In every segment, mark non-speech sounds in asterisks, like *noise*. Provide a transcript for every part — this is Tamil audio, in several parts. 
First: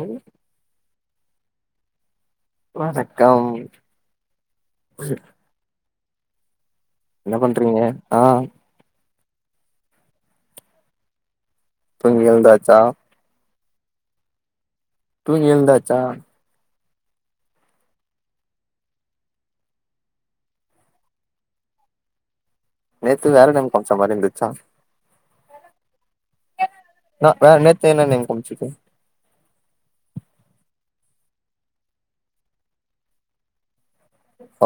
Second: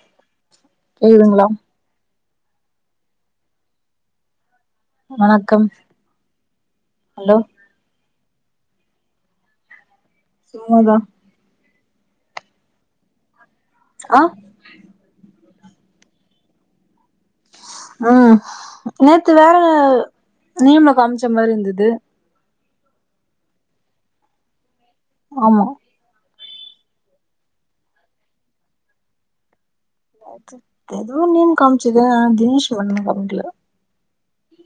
ம் எழுதுங்களா வணக்கம் வணக்கம் ஹலோ என்ன பண்றீங்க ஆ சும்மாதா தூங்கி எழுந்தாச்சா ஆ தூங்கி எழுந்தாச்சா உம் நேத்து வேற நேம்ல காம்ச்ச மாரி இருந்தது நேத்து வேற நேம் கொஞ்ச மாரி இருந்துச்சா ஆமா அ வேற நேத்து என்ன மேம் கோன்ச்சி அச்சோ எதோ நேம் காமிச்சது ‌ஆனா தினேஷ் ஒன்னுமே காமிக்கல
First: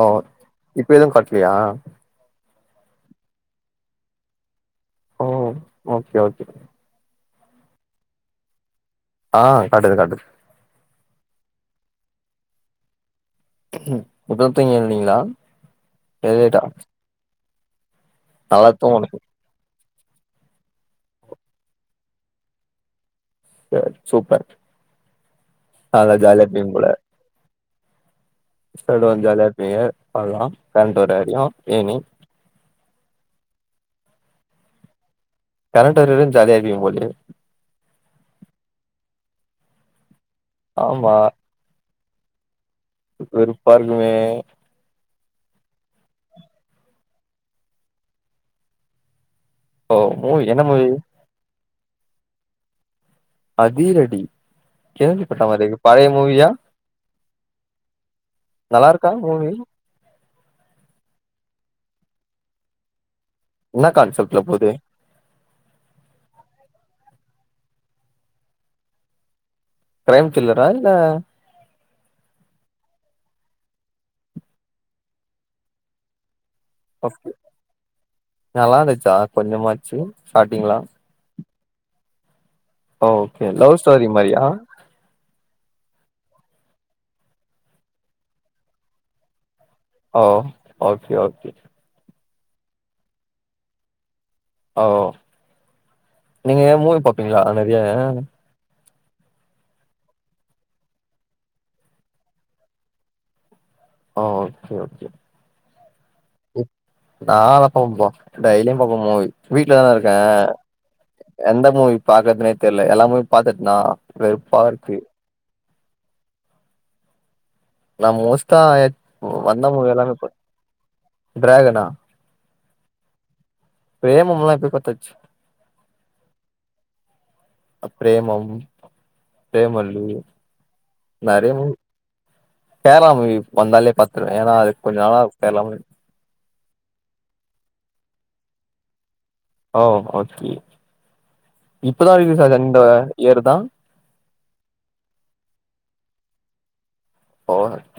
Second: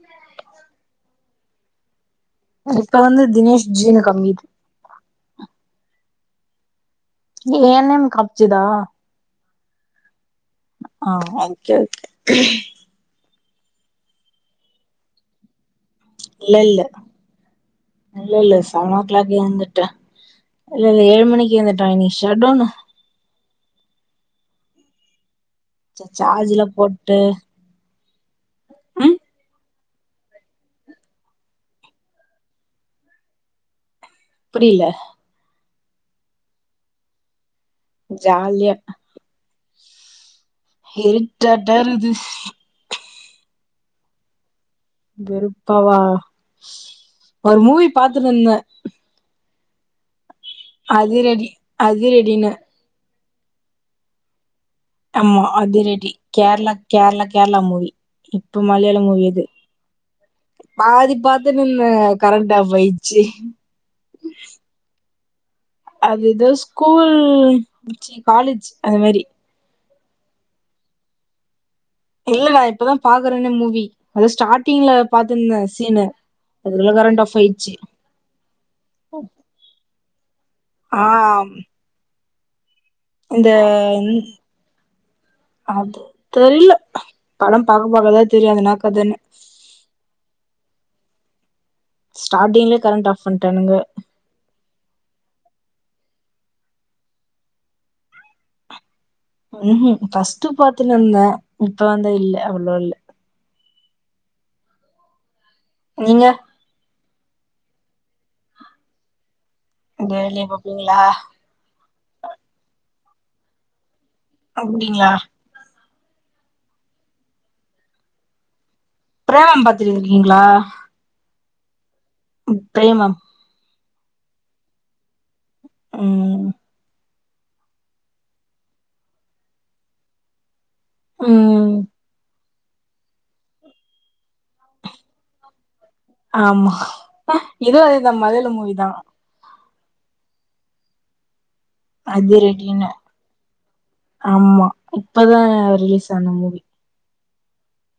ஓ இப்ப எதுவு காட்லையா இப்ப வந்து தினேஷ் ஜீனு காமிக்குது ஓ ஓகே ஓகே ய நேம் காம்ச்சிதா ஆ காட்டுது காட்டுது ஆ ஓகே ஓகே இப்பதா தூங்கி எழுதிங்களா ய இல்ல லேட்டா இல்ல இல்ல இல்ல நல்லா சேவேன் ஓ தூங்கணு கிளாக்கே எழுந்துட்டேன் இல்ல இல்ல ஏழு மணிக்கு வந்துட்டா இன்னிக்கு ஷட்டவுனு சேர் சூப்பர் சா நல்லா ஜாலியா சார்ஜுலா போட்டு அதுகுல்லா ம் ஜாலியா நியர் பண்லா ரெண்டூர் அடியு ஏணி புரியல கரண்ட் வர வரைக்கு ஜாலிய இருப்பிங்க போலயே ஜாலியா இருட்டாட்ட இருக்குது வெறுப்பாருக்குமே வெருப்பாவா ஒரு மூவி பாத்துட்டு இருந்தே ஓ ஓ என்ன மூவீ அதிரெடினு அதிரெடி ஆமா அது ரெடி கேரளா கேரளா கேரளா மூவி இப்போ நல்லா மலயாள இருக்கா மூவி இது பாதி பாத்துன்னுருந்தே கரண்டு ஆப்பாயி என்ன கான்செப்ட்ல போது அது இதோ ஸ்கூல் ல்லு சீ காலேஜ் அது மாரி கிரைம் கில்லரா இல்ல இல்லே இப்பதான் பாக்குறேனே மூவி அத ஸ்டார்ட்டிங்ல பார்த்திருந்தேன் சீனு அதுக்குள்ள கரண்ட் ஆஃப் ஆயிடுச்சு நல்லா இருந்துச்சா கொஞ்சமாச்சு ஸ்டார்டிங்ல ஆ ஓகே இந்த லவ் ஸ்டோரி மாதிரியா அது தெரியல படம் பாக்க பாக்கதான் தெரியும் அது என்னா கதைன்னு ஓ ஓகே ஓகே ஸ்டார்டிங்லயே கரண்ட் ஆஃப் பண்ணிட்டானுங்க ஓ நீங்க மூவி பாப்பீங்களா நெறைய உ ஹும் ஃபஸ்ட் பாத்துட்டு இருந்தேன் இப்ப வந்து இல்லே அவ்வளவா இல்லே ஆஹ் ஓகே ஓகே நீங்க நான் எப்பவும் பாப்போ டெய்லியும் பாப்பேன் மூவி வீட்லதா டெய்லி இருக்கேன் பாப்பீங்களா எந்த மூவி பாக்குறதுனே தெரியல எல்லா மூவி பாத்துட்னா வெறுப்பா இருக்கு அப்டிங்களா நான் மோஸ்டா புரோகிராம் பாத்துட்டு இருக்கீங்களா ட்ராகனா பிரேமம் பிரேமமெல்லா எப்பவோ பாத்தாச்சு உம் பிரேமம் பிரேமல்லூ நெறைய மூவி ம் கேரளாமூவி வந்தாலே பாத் வேனா அதுக் கொஞ்ச நாளா கேரளாவு ஆமா இதும் அதேதான் மலையாள மூவிதான் ஓ ஓகே இப்பதா அது ரிலீஸ் ஆச்சு இந்த ரென்டுயுனா இயர் தா ஆமா இப்பதா ரிலீஸ்ஸான மூவி ஓ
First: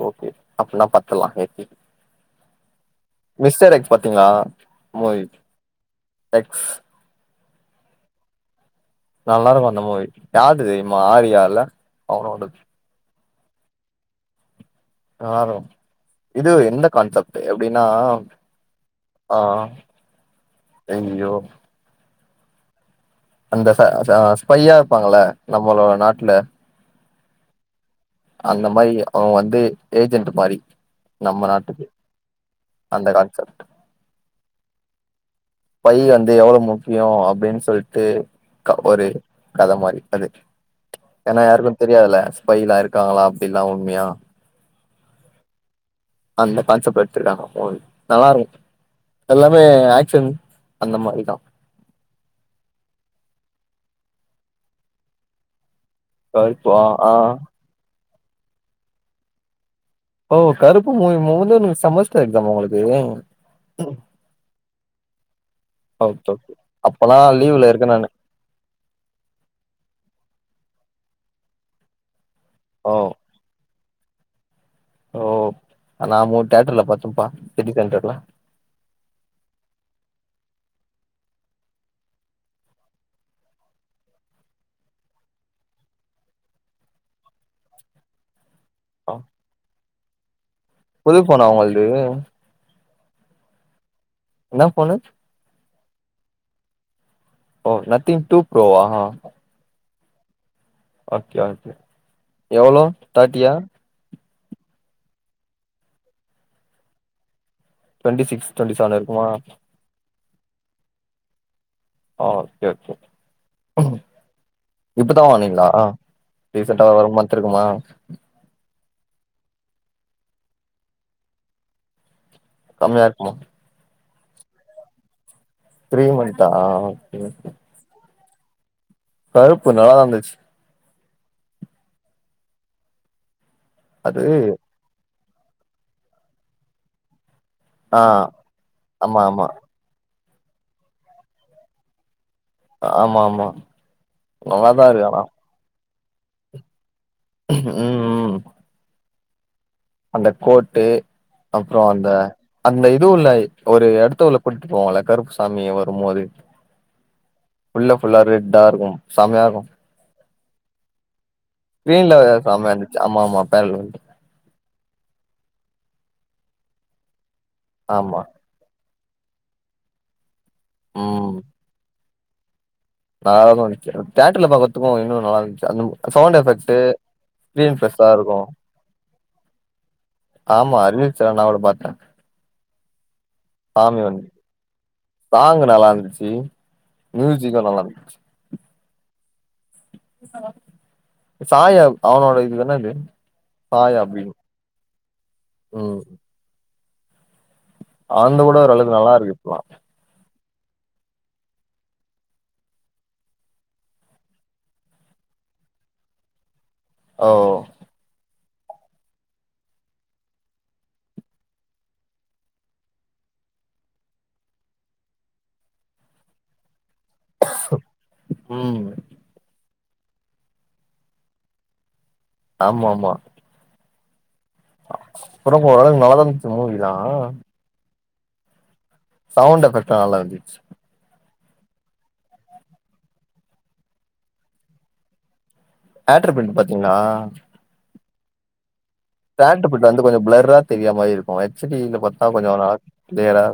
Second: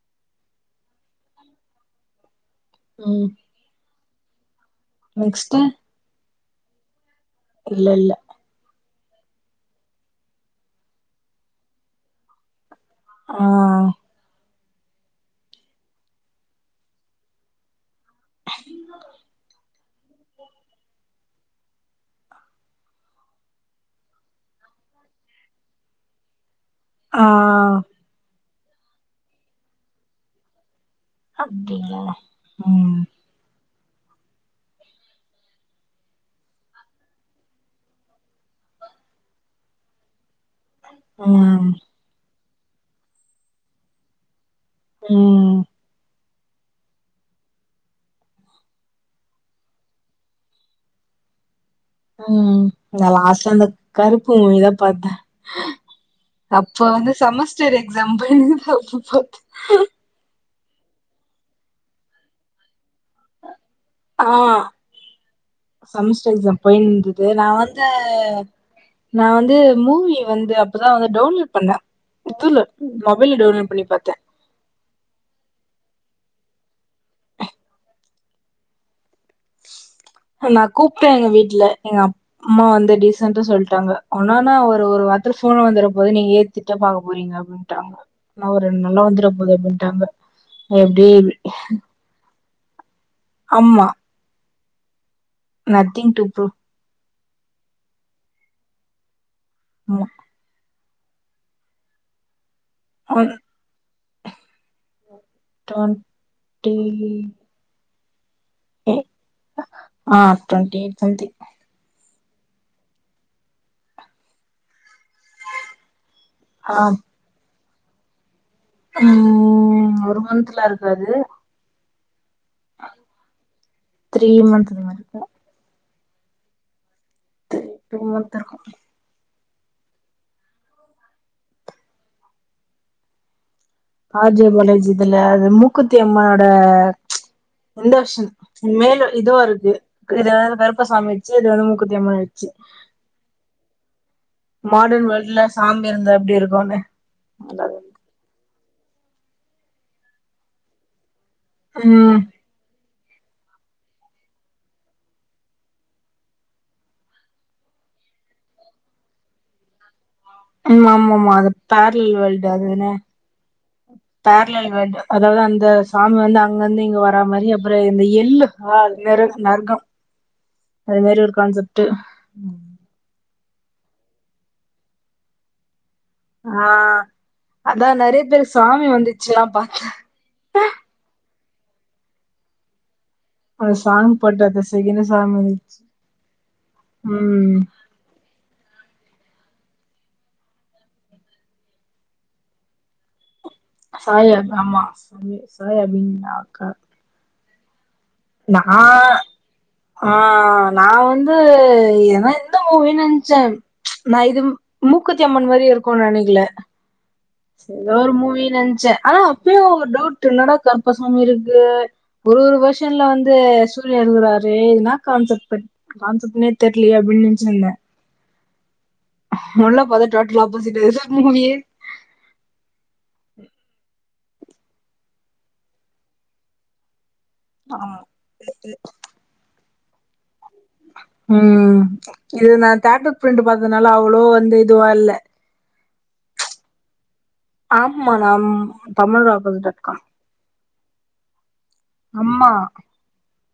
ஓகே அப்னா பாத்தறலாம் மிஸ்டர் எக்ஸ் பாத்தீங்களா மூவி நெக்ஸ்ட் எக்ஸ் இல்லே இல்லெ நல்லாருக்கும் அந்த மூவி யார்து தெரியும்மா ஆரியாஇல்லெ அவனோடது ஆஹ் நல்லாருகும் இது எந்த கான்செப்ட் எப்டினா ஆஹ் ஐய்யோ அந்த ச ச ஸ்பையா இருப்பாங்கல்ல நம்மளோட நாட்டுலெ ஆஹ் அந்த மாரி அவுங் வந்து ஏஜென்ட் மாரி நம்ம நாட்டுக்கு அப்டிங்களா ம் அந்த கான்செப்ட் பை வந்து எவ்ளோ முக்கியோ அப்டீன் சொல்ட்டு க ஒரு கத மாறி அது ஏனா ம் யாருக்கு தெரியாதுல பையிலாயிருக்காங்களா அப்டில்லா உண்மயா உம் அந்த கான்சப்ட் எடுத்துர்காங்க இப்பொ நல்லார்க்கு எல்லாமே ஆக்சன் அந்த மாரிதா உம் நல்ல அசேந்த கருப்பு மூவி தா பாத்தே கருப்பா அப்போ ஆ வந்து செமஸ்டெரு எக் *unintelligible* பாத்து ஓ கருப்பு மூவி மோதனு சமஸ்டர் எக்ஸாமா உங்களுக் *unintelligible* சமெஸ்டர் எக்ஸாம் அப்பல்லா பொய்ன்ருக்கு நா லீவ்ல வந்து இருக்கே நானு நா வந்து மூவி வந்து அப் ப்பதா வந்து டவுன்லோட் பண்ணே இதுல ஓ மொபைல்ல டவுன்லோட் பண்ணி பாத் ஓ ராமூ தேட்டர்ல பாத்துருப்பா சிட்டி சென்ட்ர்ல நா கூப்ட்டே எங்க வீட்ல எங்க அப்ம்மா வந்து டீசண்டா சொல்ட்டாங்க ஒன்னானா ஒரு ஒரு வாரத்துல போன்ல வந்துற போது நீங்க ஏத்திட்ட பாக்க போறீங்க அப்டீன்ட்டாங்க நா ஒரு ரெண் நால்ல ஆ வந்துரு போல இருக்குன்டு இருந்தே எப்டி புது ஃபோனா உங்கள்து ஆமா என்ன போனு நத்திங் டூ ப்ரூ ஓ நத்திங் டூ ப்ரோவா ஆமா ஓகே ஓகே எவ்ளோ ஒன் தேர்ட்டியா twenty twenty six twenty seven இருக்குமா ஆஹ் டொண்ட்டி டொண்ட்டி ஆ ஒகே ஒகே இப்பதா வாங்னீங்களா ரீசென்டா ஒரு மன்ந்து இருக்குமா உம் ஒரு மன்த்லா இருக்காது கம்மியா இருக்குமா த்ரீ மந்த் இது மாரிக்கு த்ரீ மன்த்தா *unintelligible* *unintelligible* கருப்பு நல்லாதான் இருந்துச்சு அது ஆர் ஜே பாலாஜி இதுல மூக்குத்தி அம்மனோட ச்சு இந்த ஆ வருஷோ மேல ஆமா இதுவா ஆமா இருக்கு இதாவது கருப்ப சாமிவச்சு இது மூக்கூத்தி அம்மன் வச்சு ஆமா ஆமா நல்லாதான் இருக்கு மாடர்ன் ஆனா வேர்ல்டுல சாமி இருந்தா எப்டி இருக்குன்னு உம் உம் அந்த கோட்டு அப்புறம் அந்த ம் அந்த இதுவும் இல்ல ஒரு இடத்து உள்ள கூட்டிட்டு போவோல்ல கருப்ப சாமி வரும்போது உள்ள ஃபுல்லா ரெட்டா இருக்கும் செமயா இருக்கும் உம் ஆமா ஆமா அது ஸ்கீரின்ல பேரலல் வேர்ல்டு அது என்ன செமயாந்துச்சு ஆமா ஆமா தார்லல் வேல்டு அதாவது அந்த சாமி வந்து அங்க இந்து இங்க வரா மாரி அப்புற இந்த ஆமா எள்ளு ஹால் நரக் நர்கம் அதே மாரி ஒரு ம் கான்செப்ட் நல்லாதா இருந்துச்சு தேட்டர்ல பாக்கறத்துக்கும் இன்னும் நல்லா இருந்துச்சு அந்த சவுண்ட் எஃபெக்ட் ஆஹ் ஸ்கிரீன் அதான் பெருசா நெறைய இருக்கு பேரு சாமி வந்துச்சுல்லாம் பாத்தேன் ஆமா ரீல்ஸ்ல நா கூட பாத்தேன் அந்த சாமி சாங் வந்து போட்டு அந்த செகண்ட் சாமி சாங் வந்துச்சு நல்லா இருந்துச்சு ம் மியூசுக்கும் நல்லா இருந்துச்சு சாய அவனோட இதுதான இது சாயா ஆமா சொல்லு சாயா ம் அபினயா அக்கா அவன்து கூட ஓரளவுக்கு நல்லா நான் இருக்கு இப்பல்லா ஆஹ் நான் வந்து ஏன்னா இந்த மூவினு நென்ச்சே ச் நான் இது மூக்குத்தி அம்மன் மாரியே இருக்குனு நெனைக்கல ஓ ச ஏதோ ஒரு மூவி நென்ச்சே ஆனா அப்பயும் ஒரு டவுட் என்னடா கற்பசாமி இருக்கு ஒரு ஒரு வெர்ஷன்ல வந்து சூர்யன் இருக்கறாரு என்னா கான்செப்ட் கான்சப்ட்னே தெர் லயே அப்டின்னு நெனச்சுனுருந்தேன் உம் உள்ள போதா டோட்டல் ஆப்போசிட்டாயிருச்சு *unintelligible* மூவியே ஆமா ஆமா அப்புற ஓரளவுக்கு நல்லா தான் இருந்துச்சு மூவிலாம் ஆமா *inaudible* சவுண்ட் எஃபெக்ட்லா நல்லா இருந்துச்சு உம் இது நான் தேட்ரு பிரிண்ட் பாத்ததுனால அவ்ளோ வந்து இதுவா இல்ல அட்ரு பண்ணி பாத்தீங்ளா ஆம்மா நம் Tamil rockers theatre dot print com வந்து கொஞ்ச பிளர்ரா தெரிய மாரி இருக்கும் சிட்டில பாத்தா ஆமா கொஞ்சோ நார் க்ளியரா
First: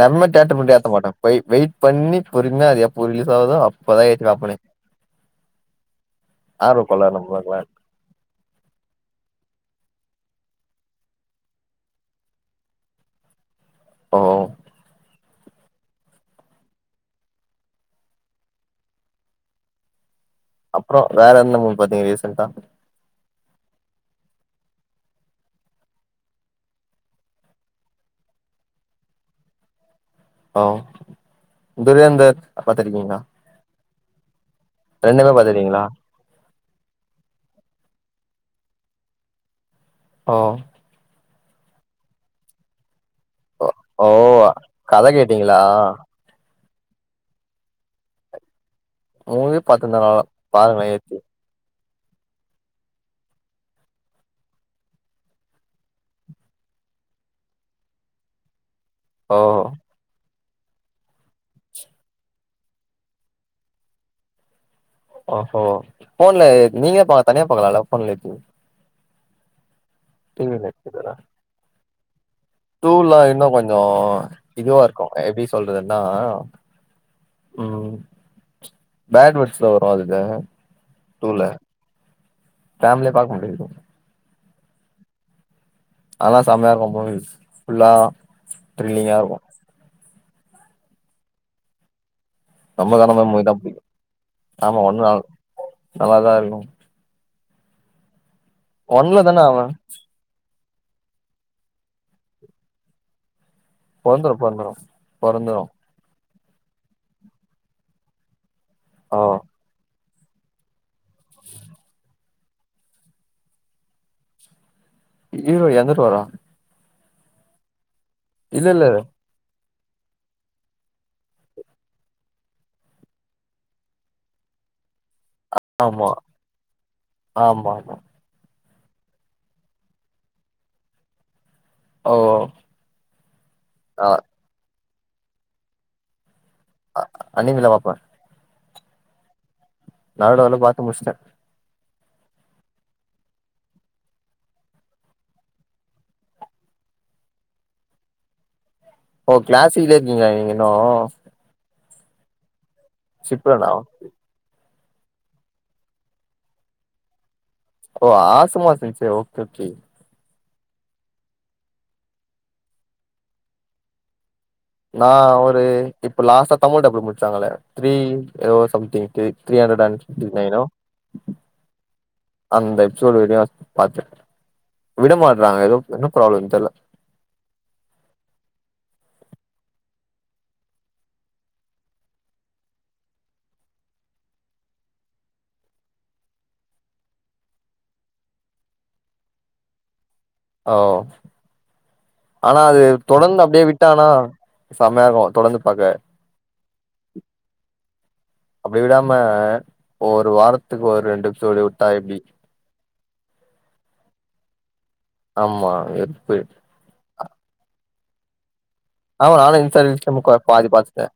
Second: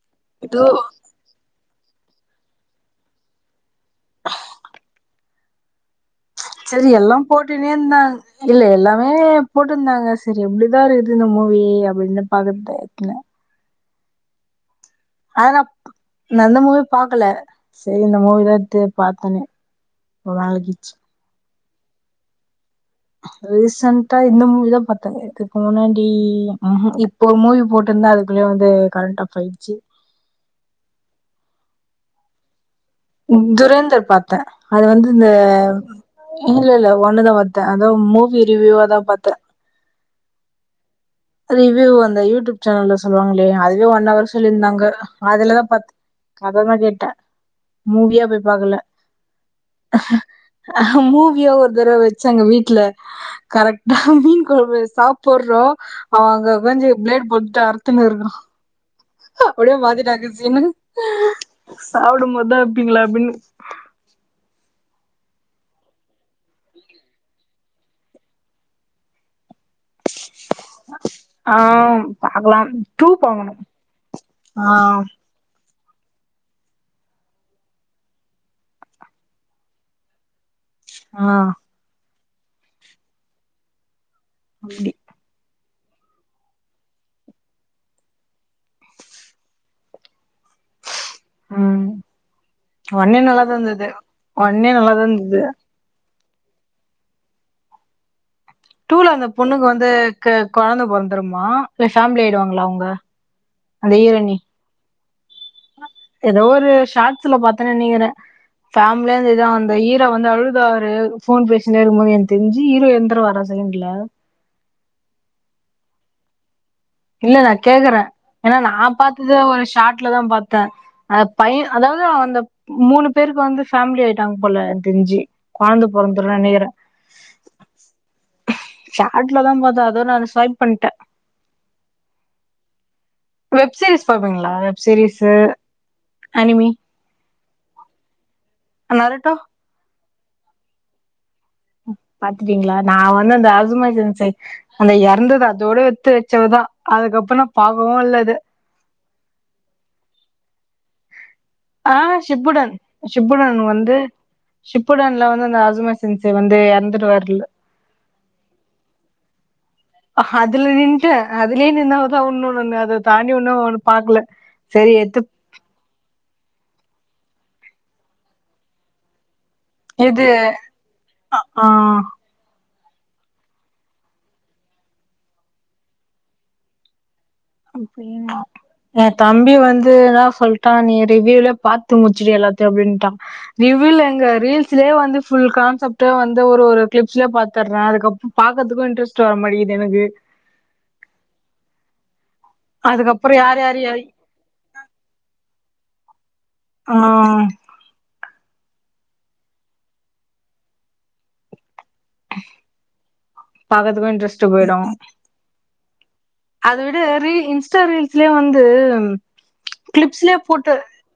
நம்ம தேட்ரு இது ப்ரின்ட ஏத்த மாட்ட போய் வெய் பண்ணி பொறுமையா அத எப்போ ரிலீஸ் ஆவுதோ அப்பதா ஏத்டுவேன் அப்புனே சரி எல்லாம் போட்டுன்னே இருந்தாங் இல்ல எல்லாமே போட்ருந்தாங்க செரி எப்டிதா இருக்து இந்த மூவீ அப்டின்னு பாக்குற டயத்துல ஓ அத நா இன்ன அந்த மூவி பாக்கல செரி இந்த மூவிதா து பாத்தனே ரொம்ப நாளாகிச்சு அப்றோ வேற எந்த மூ பாத்தீங்க ரீசன்ட்டா ரீசன்ட்டா இந்த மூவிதா பாத்தங் இதுக்கு முன்னாடி ம்ஹ்ம் இப்போ மூவி போட்ருந்தா அதுக்குள்ளயு வந்து கரண்ட் ஆஃபாய்ட்ச்சு ஓ துரேந்தர் பாத்துருக்கீங்களா ம் துரேந்தர் பாத்த அது வந்து இந்த ரெண்டுமே பாத்துருக்கீங்களா இல்ல இல்ல ஒண்ணுதா பாத்த அதா மூவி ரிவியூவாதா பாத்த ஓ ரிவியூ அந்த யூட்யூப் சேனல்ல சொல்வாங்ளே அதுவே ஓ ஒன்னவர் சொல்லியிருந்தாங்க கத கேட்டீங்களா அதுலதா பாத்த கததா கேட்ட மூவியா போய் பாக்கல மூவியா பாத்ருந்தா நல்லா பாருங்ள ஏத்தி இந்தரவ வச்சாங்க வீட்ல கரெக்ட்டா மீன் கொழம்பு சாப்புர்றோ அவ அங்க கொஞ்சோ ப்ளேட் போட்டுட்டு அறுத்துன்னு இருக்குறா ஓ அப்டியே மாத்திட்டாங்க என்னது சாப்டும்போதா எப்பீங்களா அப்டின்னு ஓஹோ ஃபோன்ல நீங்களே தனியா பாக்கலா லவ் போன்ல ஏத்தி இல்லல்ல இது தா ஆ பாக்கலா டூ டூல்லா இன்னு பாக்கணு கொஞ்சோ ஆ இதுவா இருக்கு எப்டி சொல் றதுனா ம் பேட்வட்ஸ்ல வரு அதுல ஆ டூல ஃபேமிலியா பாக்கமுடியாது அப்டி அதா செமையா இருக்கு மூவிஸ் ஃபுல்லா த்ரில்லிங்கா இருக்கு ம் நமக்கு அந்த வண்டி மாரி மூவி நல்லதா தா புடிக்கு இருந்தது வண்டி நல்லதா இருந்தது நல்லாதான் இருக்கும் டூல அந்த தான பொண்ணுக்கு அவன் வந்து கொழந்த பொறந்துருமா இல்ல ஃபேம்லி ஆயிடுவாங்ளா அவ்ங்க பொற்ந்துரு பொற்ந்துரு பொறந்துரு எதோ ஒரு ஷார்ட்ஸுல பாத்தன் நெனக்குற ஃபேம்லியா ஓ இந்த இதா அந்த ஈர் வந்து அழுதாரு ஃபோன் பேசினே இருக்கும்போது ஏன்ச் திஞ்சு ஈரோ எந்துருவாரா செகண்டுல ஈரோ எந்துருவாரா இல்ல நா கேக்குற ஏன்னா நா பாத்தது ஒரு ஸ்டாட்லதா பாத்த அ பைய அதாவ்து அந்த மூணு பேருக்கு வந்து ஃபேம்லி ஆயிட்டாங்க போல எனக் தெஞ்சி கொழந்த ஆமா பொறந்துரு நெனக்கிற ஆமா ஆமா ஷாட்லதா பாத்த அது நா ஸ்வைப் பண்ட்ட ஒ ஒ வெப் சீரிஸ் பாப்பிங்ளா சரி சார் அண்ணிமிலாம் பாப்பா அனாரட்டோ நரோட்டோலா பார்த்து முடிச்சுட்டேன் பாத்துட்டீங்களா நான் வந்து அந்த அசமேசைன் அந்த இறந்தது அதோட எடுத்து வச்சவதான் அதுக்கப்புறம் நான் பார்க்கவும் இல்ல அது ஓ கிளாஸி இருக்கீங்கலா நீங்க இன்னும் ஆ ஷிப்புடன் சிப்புணன் வந்து சிப்புடன்ல வந்து அந்த அசும சி்சி வந்து இறந்துருவாருல ஓ ஆசமாசச்ச ஓகே ஓகே அதுல நின்னுடேன் அதுலயே நின்னவதான் ஒண்ணு ஒண்ணு அதை தாண்டி ஒன்னும் ஒண்ணு பாக்கல செரி எத்து நான் ஒரு இ இப்ப லாஸ்டா தமிழ் டப் முடிச்சாங்களே த்ரீ எதோ சம்திங் த்ரீ ஹன்டனன் இது நைன் ஓ ஆ அந்த பாத்து விட மாட்றாங்க ஏதோ என்ன ப்ராப்ளம் தெர்ல்ல அப்படின்னா என் தம்பி வந்து என்னான் சொல்லிட்டான் நீ ரிவீவ்ல பார்த்து முடிச்சுடு எல்லாத்தையும் அப்படின்னுட்டான் ரிவீவ்ல எங்க ரீல்ஸ்லயே வந்து ஃபுல் கான்செப்ட வந்து ஒரு ஒரு கிளிப்ஸ்லயே பாத்துடுறேன் அதுக்கப்புறம் பார்கதுக்கும் இன்ட்ரெஸ்ட் வர மாட்டேங்குது எனக்கு ஓ ஆனா அது அதுக்கப்புறோ தொடர்ந்து யார் அப்படியே யார் யார் விட்டானா செம்மையாருக்கும் தொடர்ந்து பாக்க ஆ அப்பிடி விடாம ஒரு வாரத்துக்கு ஒரு ரெண்டு சொழி வுட்டு தாயப்டி பாக்கறதுக்கும் இன்ட்ரெஸ்ட் போயிடும் ஆமா எப்பயும் ரீ இன்ஸ்டா ரீல்ஸ்லே வந்து ஆமா நானும் இன்ஸ்டா ரீல்ஸ்ல கிளிப்ஸ்லயே முக்கா பாதி போட்டு பாத்தேன்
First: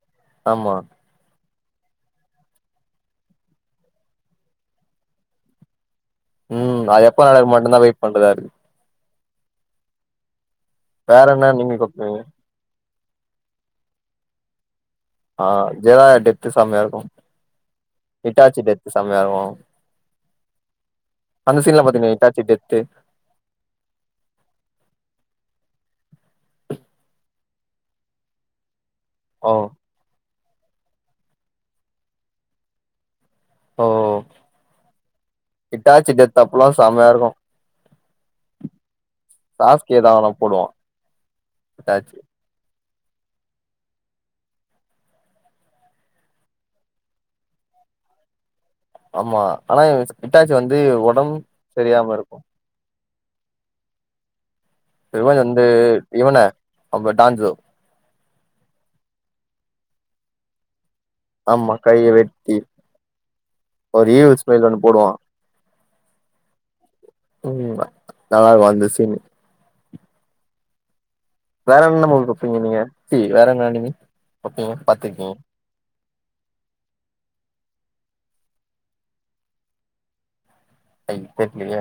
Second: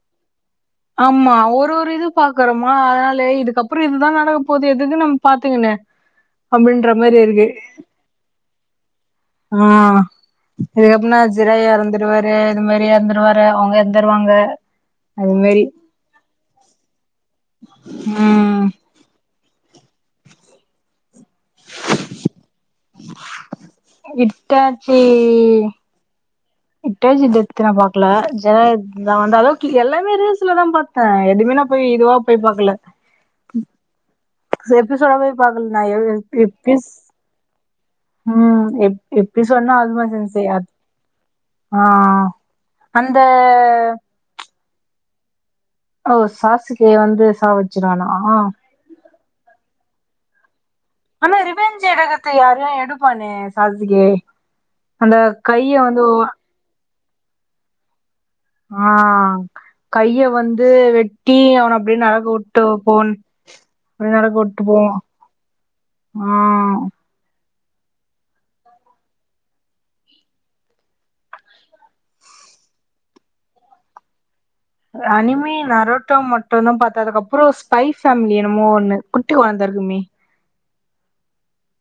ஆமா ஒரு ந்த ஒரு இது பாக்கறோமா அதனாலேஈ இதுக்கப்புறம் இதுதான் நடக்க போது எதுக்கு நம்ம பாத்துக்குன்னு ம் அது எப்ப நடக்க மாட்டே தான் வெயிட் பண்றே அதுக்கு ஆ இதுக்கப்பறமா வேற என்ன ஜிராய நீங்க பாப்பீங்க இருந்துடுவாரு இது மாரி இறந்துருவாரு அவுங்க எடுத்தருவாங்க ஆ ஜெனா ட்டி ச்சா சமயா இருக்கு ம் இட்டாச்சிட்டு எத்து செமயா இருக்கு அந்த சீன்லா பாத்தீங்களா Itachi death Itachi Itachi death நா பாக்ல ஜ நா அந்த ஓ அளவுக்கு எல்லாமே ரீல்ஸ் லதா பாத்த எதுவுமே நா போய் இதுவா போய் பாக்கல ஓ எபிசோடாவே பாக்கல நா எ ஹிட்டாச்சி எ டெத் அப்பல்லா எப்பிஸ் செமையா இருக்கு ம் எப் எப்டி சொன்னா சாஸ்கே அதுமா தா செ ஆனா செய்யா போடுவா ஆ ஹிட்டாச்சி அந்த ஓ சாசுகே வந்து சாவச்சிர்வானா ஆமா ஆனா இவ இட்டாச் ஆனா ரிவெஞ்ச் எடுக்றது யாரு எடுப் பானே சாஸுகே அந்த கைய வந்து ஓ அவ பே டான்சு ஆ கைய வந்து வெட் டி ஆமா அவன அப்டியே கைய நடக்க வெட்டி வுட்டு போன் ஒரு அப்டே நடக்க ஈவில் வுட்டு ஸ்மைல் ஒண்ணு போவா போடுவா ஆ ம் நல்லாருக்கு அந்த சீனு வேறென்ன மூவி பாப்பிங்க நீங்க ச்சி வேறென்ன அனிமி பாப்பீங்க பாத்திருக்கீங்க அனிமி நரோட்டா மட்டுந்தா பாத்த அதுக்கப்பறோ ஸ்பைஃப் ஃபேம்லி என்னமோ ஒண்ணு குட்டிக்கொழந்த இருக்குமே அது தெர்லியே